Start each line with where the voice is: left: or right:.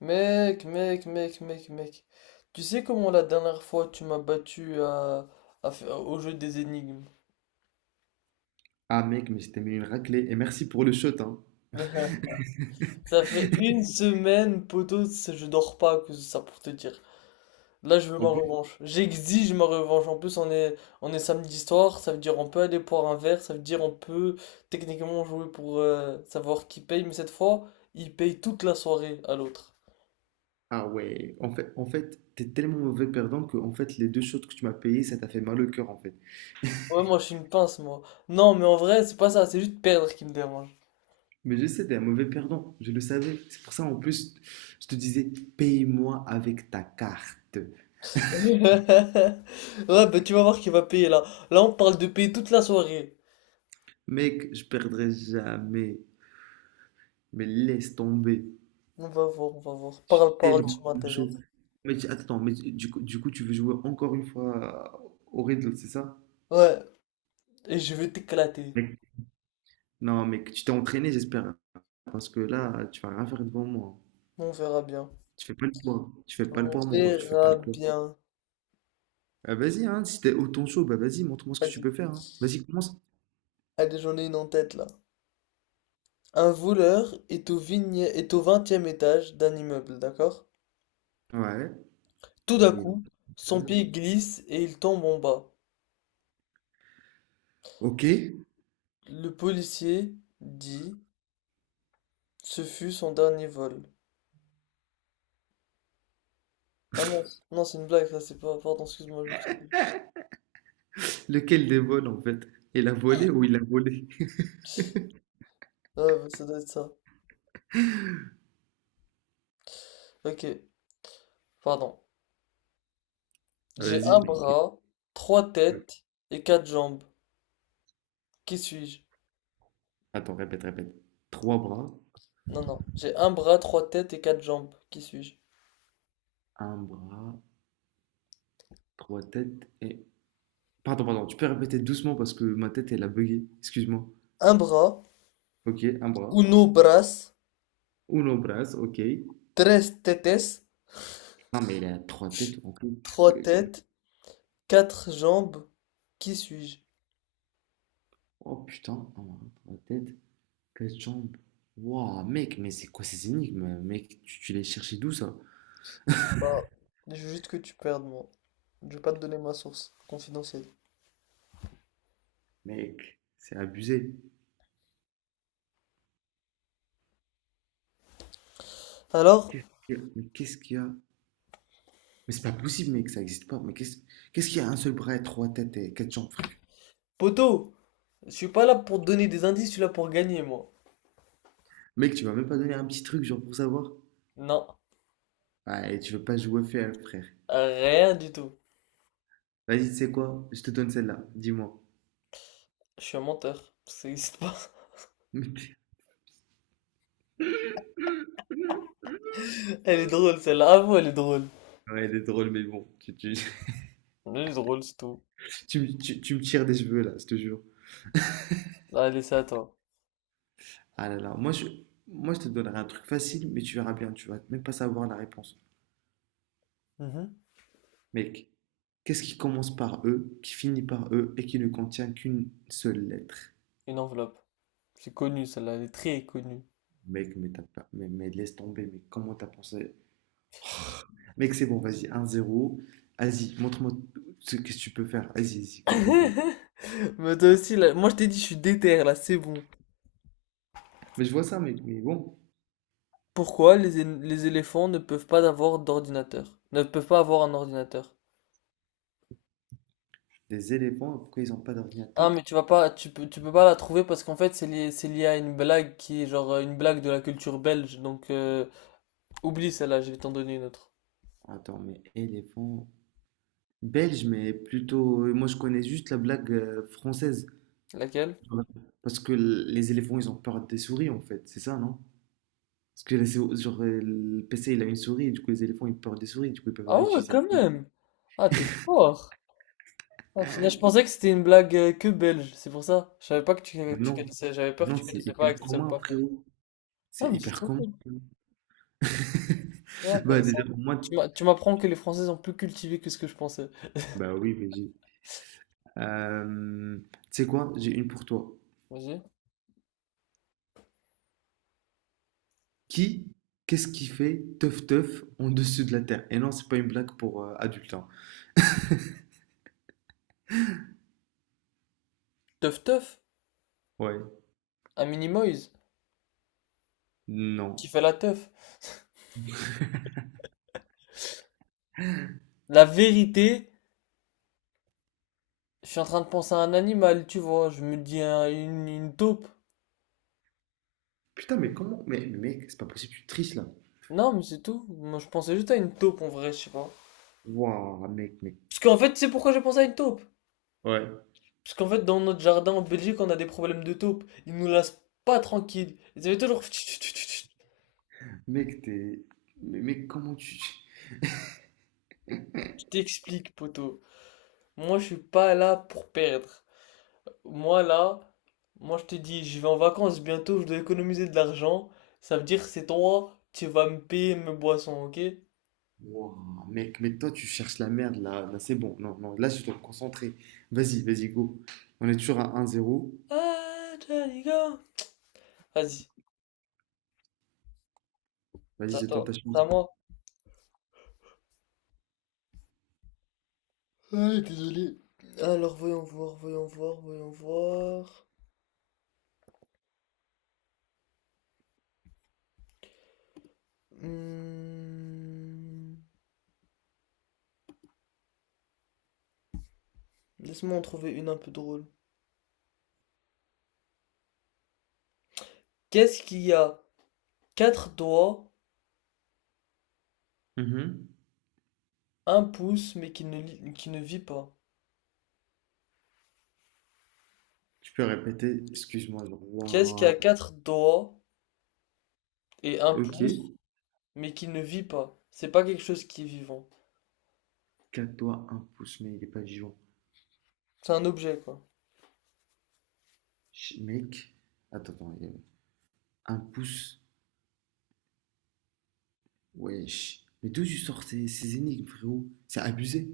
left: Mec, mec, mec, mec, mec. Tu sais comment la dernière fois tu m'as battu au jeu des énigmes?
right: Ah mec, mais je t'ai mis une raclée. Et merci pour le shot, hein.
left: Ça fait une semaine, poteau, c'est- je dors pas que ça pour te dire. Là, je veux
right: En
left: ma
right: plus,
left: revanche. J'exige ma revanche. En plus, on est samedi soir, ça veut dire on peut aller boire un verre, ça veut dire on peut techniquement jouer pour savoir qui paye, mais cette fois, il paye toute la soirée à l'autre.
right: ah ouais, en fait, t'es tellement mauvais perdant que en fait, les deux shots que tu m'as payé, ça t'a fait mal au cœur en fait.
left: Ouais, moi, je suis une pince, moi. Non, mais en vrai, c'est pas ça, c'est juste perdre qui me dérange.
right: Mais je sais, t'es un mauvais perdant, je le savais. C'est pour ça en plus, je te disais, paye-moi avec ta carte.
left: Ouais, bah tu vas voir qu'il va payer là. Là, on parle de payer toute la soirée.
right: Mec, je perdrai jamais. Mais laisse tomber.
left: On va voir, on va voir.
right: Je suis
left: Parle, parle,
right: tellement
left: tu
right: chaud.
left: m'intéresses.
right: Mais tu, attends, mais du coup, tu veux jouer encore une fois au riddle, c'est ça?
left: Ouais, et je vais t'éclater.
right: Non, mais que tu t'es entraîné, j'espère. Parce que là, tu vas rien faire devant moi.
left: On verra bien.
right: Tu fais pas le poids. Tu fais pas le
left: On
right: poids, mon ref. Tu fais pas
left: verra
right: le poids.
left: bien.
right: Ah, vas-y, hein, si t'es autant chaud, bah vas-y, montre-moi ce que tu
left: Vas-y.
right: peux faire, hein. Vas-y, commence.
left: Allez, j'en ai une en tête là. Un voleur est au vingtième étage d'un immeuble, d'accord?
right: Ouais.
left: Tout d'un
right: Il est au
left: coup, son pied
right: cage.
left: glisse et il tombe en bas.
right: Ok.
left: Le policier dit, ce fut son dernier vol. Ah mince, non, c'est une blague, ça c'est pas. Pardon, excuse-moi, je me suis.
right: Lequel des vols, en fait? Il a volé ou il a volé?
left: Ouais, bah, ça doit être ça. Ok, pardon. J'ai
right: Vas-y,
left: un
right: mec.
left: bras, trois têtes et quatre jambes. Qui suis-je?
right: Attends, répète. Trois bras,
left: Non, non. J'ai un bras, trois têtes et quatre jambes. Qui suis-je?
right: un bras, trois têtes et… Pardon, pardon, tu peux répéter doucement parce que ma tête, elle a bugué. Excuse-moi.
left: Un bras,
right: Ok, un bras.
left: uno bras,
right: Uno bras, ok.
left: tres tetes,
right: Non, mais il a trois têtes, en fait.
left: trois têtes, quatre jambes. Qui suis-je?
right: Oh putain, ah, la tête, quatre jambes. Waouh, mec, mais c'est quoi ces énigmes, mec? Tu les cherchais d'où ça?
left: Bah, je veux juste que tu perdes, moi. Je vais pas te donner ma source confidentielle.
right: Mec, c'est abusé.
left: Alors,
right: Mais qu'est-ce qu'il y a? Mais c'est pas possible, mec, ça existe pas. Mais qu'est-ce qu'il y a un seul bras, trois têtes et quatre jambes, frère?
left: poto, je suis pas là pour te donner des indices, je suis là pour gagner, moi.
right: Mec, tu m'as même pas donné un petit truc, genre pour savoir?
left: Non,
right: Ah, et tu veux pas jouer fair, frère.
left: rien du tout.
right: Vas-y, tu sais quoi? Je te donne celle-là, dis-moi.
left: Je suis un menteur. Ça existe pas. Elle est drôle celle-là. Avoue, elle est drôle.
right: Ouais, elle est drôle, mais bon,
left: Elle est drôle, c'est tout.
right: tu me tires des cheveux là, je te jure.
left: Allez, c'est à toi.
right: Ah là là, moi je te donnerai un truc facile, mais tu verras bien, tu vas même pas savoir la réponse.
left: Mhm.
right: Mec, qu'est-ce qui commence par E, qui finit par E et qui ne contient qu'une seule lettre?
left: Une enveloppe. C'est connu celle-là, elle est très connue.
right: Mec, mais t'as pas, laisse tomber, mais comment t'as pensé? Mec, c'est bon, vas-y, 1-0. Vas-y, montre-moi ce que tu peux faire. Go, go.
left: Mais toi aussi, là, moi je t'ai dit, je suis déter là, c'est bon.
right: Mais je vois ça, mec, mais bon,
left: Pourquoi les, é- les éléphants ne peuvent pas avoir d'ordinateur? Ne peuvent pas avoir un ordinateur.
right: les éléphants, pourquoi ils n'ont pas
left: Ah,
right: d'ordinateur?
left: mais tu vas pas, tu peux pas la trouver parce qu'en fait, c'est lié à une blague qui est genre une blague de la culture belge. Donc, oublie celle-là, je vais t'en donner une autre.
right: Attends, mais éléphants. Belge, mais plutôt. Moi, je connais juste la blague française.
left: Laquelle?
right: Ouais. Parce que les éléphants, ils ont peur des souris, en fait. C'est ça, non? Parce que les le PC, il a une souris, et du coup, les éléphants, ils ont peur des souris, du coup, ils peuvent
left: Ah
right: pas
left: ouais,
right: utiliser un
left: quand
right: PC.
left: même. Ah, t'es fort. Ah, putain, je pensais que c'était une blague que belge, c'est pour ça. Je savais pas que
right: Mais
left: tu
right: non,
left: connaissais, j'avais peur que
right: non,
left: tu
right: c'est
left: connaissais pas et
right: hyper
left: que tu savais
right: commun,
left: pas faire.
right: frérot.
left: Ah,
right: C'est
left: mais c'est
right: hyper
left: trop
right: commun.
left: cool. Ouais,
right: Bah, déjà,
left: intéressant.
right: pour moi,
left: Tu m'apprends que les Français sont plus cultivés que ce que je pensais.
right: bah oui, VG. Euh, Tu sais quoi? J'ai une pour toi.
left: Vas-y.
right: Qui, Qu'est-ce qui fait teuf teuf en dessous de la terre? Et non, c'est pas une blague pour adultes, hein.
left: Teuf teuf,
right: Ouais,
left: un mini-moise,
right: non.
left: qui fait la teuf. La vérité, je suis en train de penser à un animal, tu vois, je me dis une taupe.
right: Putain, mais comment? Mais mec, c'est pas possible, tu triches là.
left: Non, mais c'est tout. Moi, je pensais juste à une taupe en vrai, je sais pas.
right: Waouh, mec.
left: Parce qu'en fait, tu sais pourquoi j'ai pensé à une taupe?
right: Ouais.
left: Parce qu'en fait, dans notre jardin en Belgique, on a des problèmes de taupes. Ils nous laissent pas tranquilles. Ils avaient toujours. Je
right: Mec, t'es. Mais mec, comment tu.
left: t'explique, poteau. Moi, je suis pas là pour perdre. Moi, là, moi, je te dis, je vais en vacances bientôt, je dois économiser de l'argent. Ça veut dire, c'est toi, tu vas me payer mes boissons, ok?
right: Wouah, mec, mais toi, tu cherches la merde là. Là, c'est bon. Non, non, là, je dois me concentrer. Vas-y, go. On est toujours à un zéro.
left: Ah, Johnny, go! Vas-y,
right: Vas-y,
left: c'est à
right: c'est ton ta
left: c'est
right: chance.
left: à moi. Ouais, désolé. Alors, voyons voir, voyons voir, voyons voir. Hmm, laisse-moi en trouver une un peu drôle. Qu'est-ce qui a quatre doigts,
right: Mhm.
left: un pouce, qui ne vit pas?
right: Tu peux répéter, excuse-moi, genre.
left: Qu'est-ce qui
right: Wouah.
left: a quatre doigts et un
right: Ok.
left: pouce, mais qui ne vit pas? C'est pas quelque chose qui est vivant.
right: 4 doigts, un pouce, mais il est pas Dijon.
left: C'est un objet, quoi.
right: Mec. Attends. Il y a, un pouce. Wesh. Mais d'où tu sors ces énigmes, frérot? C'est abusé.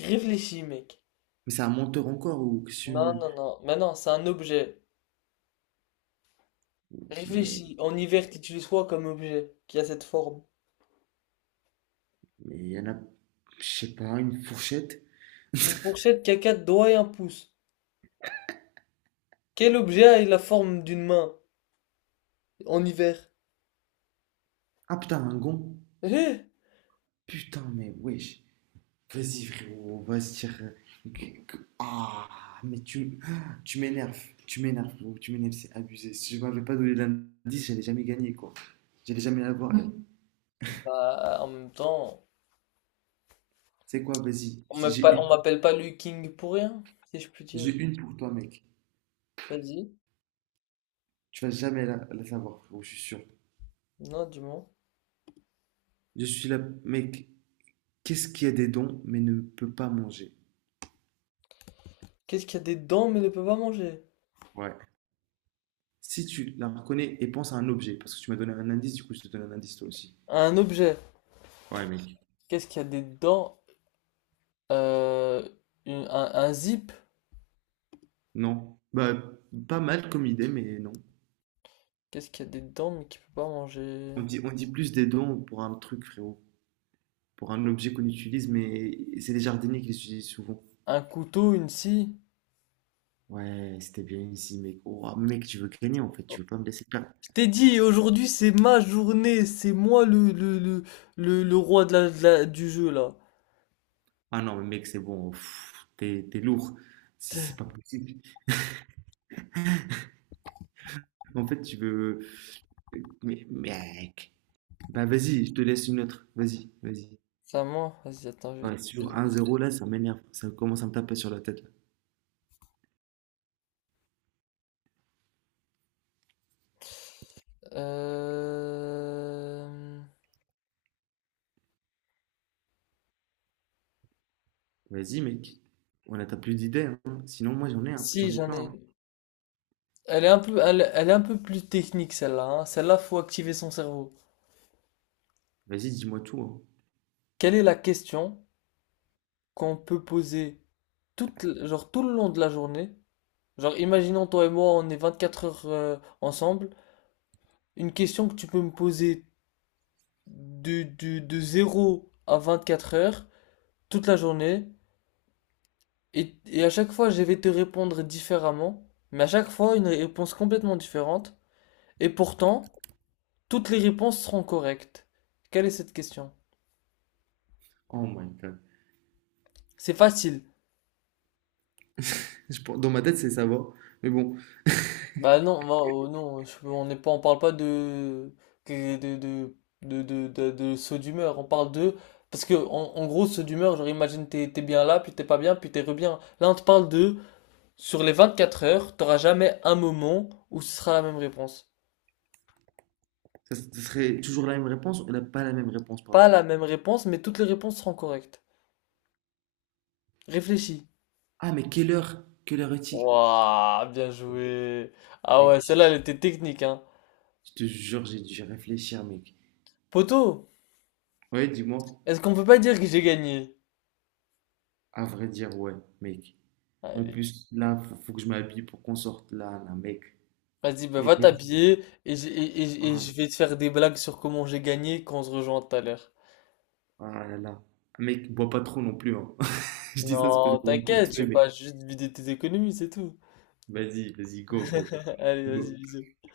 left: Réfléchis, mec.
right: Mais c'est un menteur encore ou que
left: Non,
right: tu.
left: non, non. Mais non, c'est un objet.
right: Mais.
left: Réfléchis. En hiver, qu'utilise quoi comme objet qui a cette forme?
right: Mais il y en a. Je sais pas, une fourchette.
left: Une fourchette qui a quatre doigts et un pouce. Quel objet a la forme d'une main en hiver?
right: Ah putain, un gon.
left: Eh
right: Putain, mais wesh. Vas-y, frérot, on va se tirer. Ah, mais tu, Tu m'énerves. Tu m'énerves, frérot, tu m'énerves, c'est abusé. Si je m'avais pas donné l'indice, j'allais jamais gagner, quoi. J'allais jamais l'avoir, elle.
left: bah, en même temps,
right: C'est quoi, vas-y. Si J'ai
left: on
right: une,
left: m'appelle pas Liu King pour rien, si je puis dire.
right: J'ai une pour toi, mec.
left: Vas-y.
right: Tu vas jamais la savoir, frérot, je suis sûr.
left: Non, du moi.
right: Je suis là, mec. Qu'est-ce qui a des dons, mais ne peut pas manger?
left: Qu'est-ce qui a des dents mais ne peut pas manger?
right: Ouais. Si tu la reconnais et pense à un objet, parce que tu m'as donné un indice, du coup, je te donne un indice toi aussi.
left: Un objet.
right: Ouais, mec.
left: Qu'est-ce qui a des dents? Euh, un zip.
right: Non. Bah, pas mal comme idée, mais non.
left: Qu'est-ce qui a des dents mais qui peut pas
right: On
left: manger?
right: dit, on dit plus des dons pour un truc, frérot. Pour un objet qu'on utilise, mais c'est les jardiniers qui les utilisent souvent.
left: Un couteau, une scie.
right: Ouais, c'était bien ici, mec. Oh, mec, tu veux gagner, en fait. Tu veux pas me laisser perdre.
left: Je t'ai dit, aujourd'hui c'est ma journée, c'est moi le roi du jeu là.
right: Ah non, mais mec, c'est bon. Pff, t'es lourd. C'est pas possible. En fait, tu veux… Mais, mec. Bah, vas-y, je te laisse une autre. Vas-y.
left: C'est à moi. Vas-y, attends, je vais-.
right: Ouais, sur un zéro là, ça m'énerve. Ça commence à me taper sur la tête, là.
left: Euh...
right: Vas-y, mec. On a t'as plus d'idées, hein. Sinon, moi,
left: Si,
right: j'en ai
left: j'en
right: plein,
left: ai
right: hein.
left: une. Elle est un peu, elle est un peu plus technique celle-là, hein. Celle-là, faut activer son cerveau.
right: Vas-y, dis-moi tout, hein.
left: Quelle est la question qu'on peut poser toute, genre, tout le long de la journée. Genre, imaginons toi et moi, on est 24 heures ensemble. Une question que tu peux me poser de zéro à 24 heures, toute la journée. Et, à chaque fois, je vais te répondre différemment. Mais à chaque fois, une réponse complètement différente. Et pourtant, toutes les réponses seront correctes. Quelle est cette question?
right: Oh my God.
left: C'est facile.
right: Dans ma tête, c'est ça va. Mais bon,
left: Bah non, moi, oh non, on n'est pas, on parle pas de que- de de de saut d'humeur. On parle de parce que en gros saut d'humeur, genre imagine t'es bien là, puis t'es pas bien, puis t'es re bien. Là, on te parle de sur les 24 heures, t'auras jamais un moment où ce sera la même réponse.
right: ça, ce serait toujours la même réponse ou pas la même réponse, pardon.
left: Pas la même réponse, mais toutes les réponses seront correctes. Réfléchis.
right: Ah, mais quelle heure? Quelle heure est-il?
left: Waouh, bien joué. Ah ouais,
right: Mec,
left: celle-là, elle était technique, hein.
right: je te jure, j'ai dû réfléchir, mec.
left: Poto,
right: Ouais, dis-moi.
left: est-ce qu'on peut pas dire que j'ai gagné?
right: À vrai dire, ouais, mec. En
left: Allez.
right: plus, là, faut que je m'habille pour qu'on sorte là, mec.
left: Vas-y, bah, va
right: Mec,
left: t'habiller et
right: ah,
left: je vais te faire des blagues sur comment j'ai gagné quand on se rejoint tout à l'heure.
right: ah là là. Ah, mec, bois pas trop non plus, hein. Je dis ça, c'est
left: Non,
right: peut-être pour me faire
left: t'inquiète, je
right: tuer,
left: vais
right: mais
left: pas juste vider tes économies, c'est tout.
right: vas-y,
left: Allez, vas-y,
right: go.
left: bisous.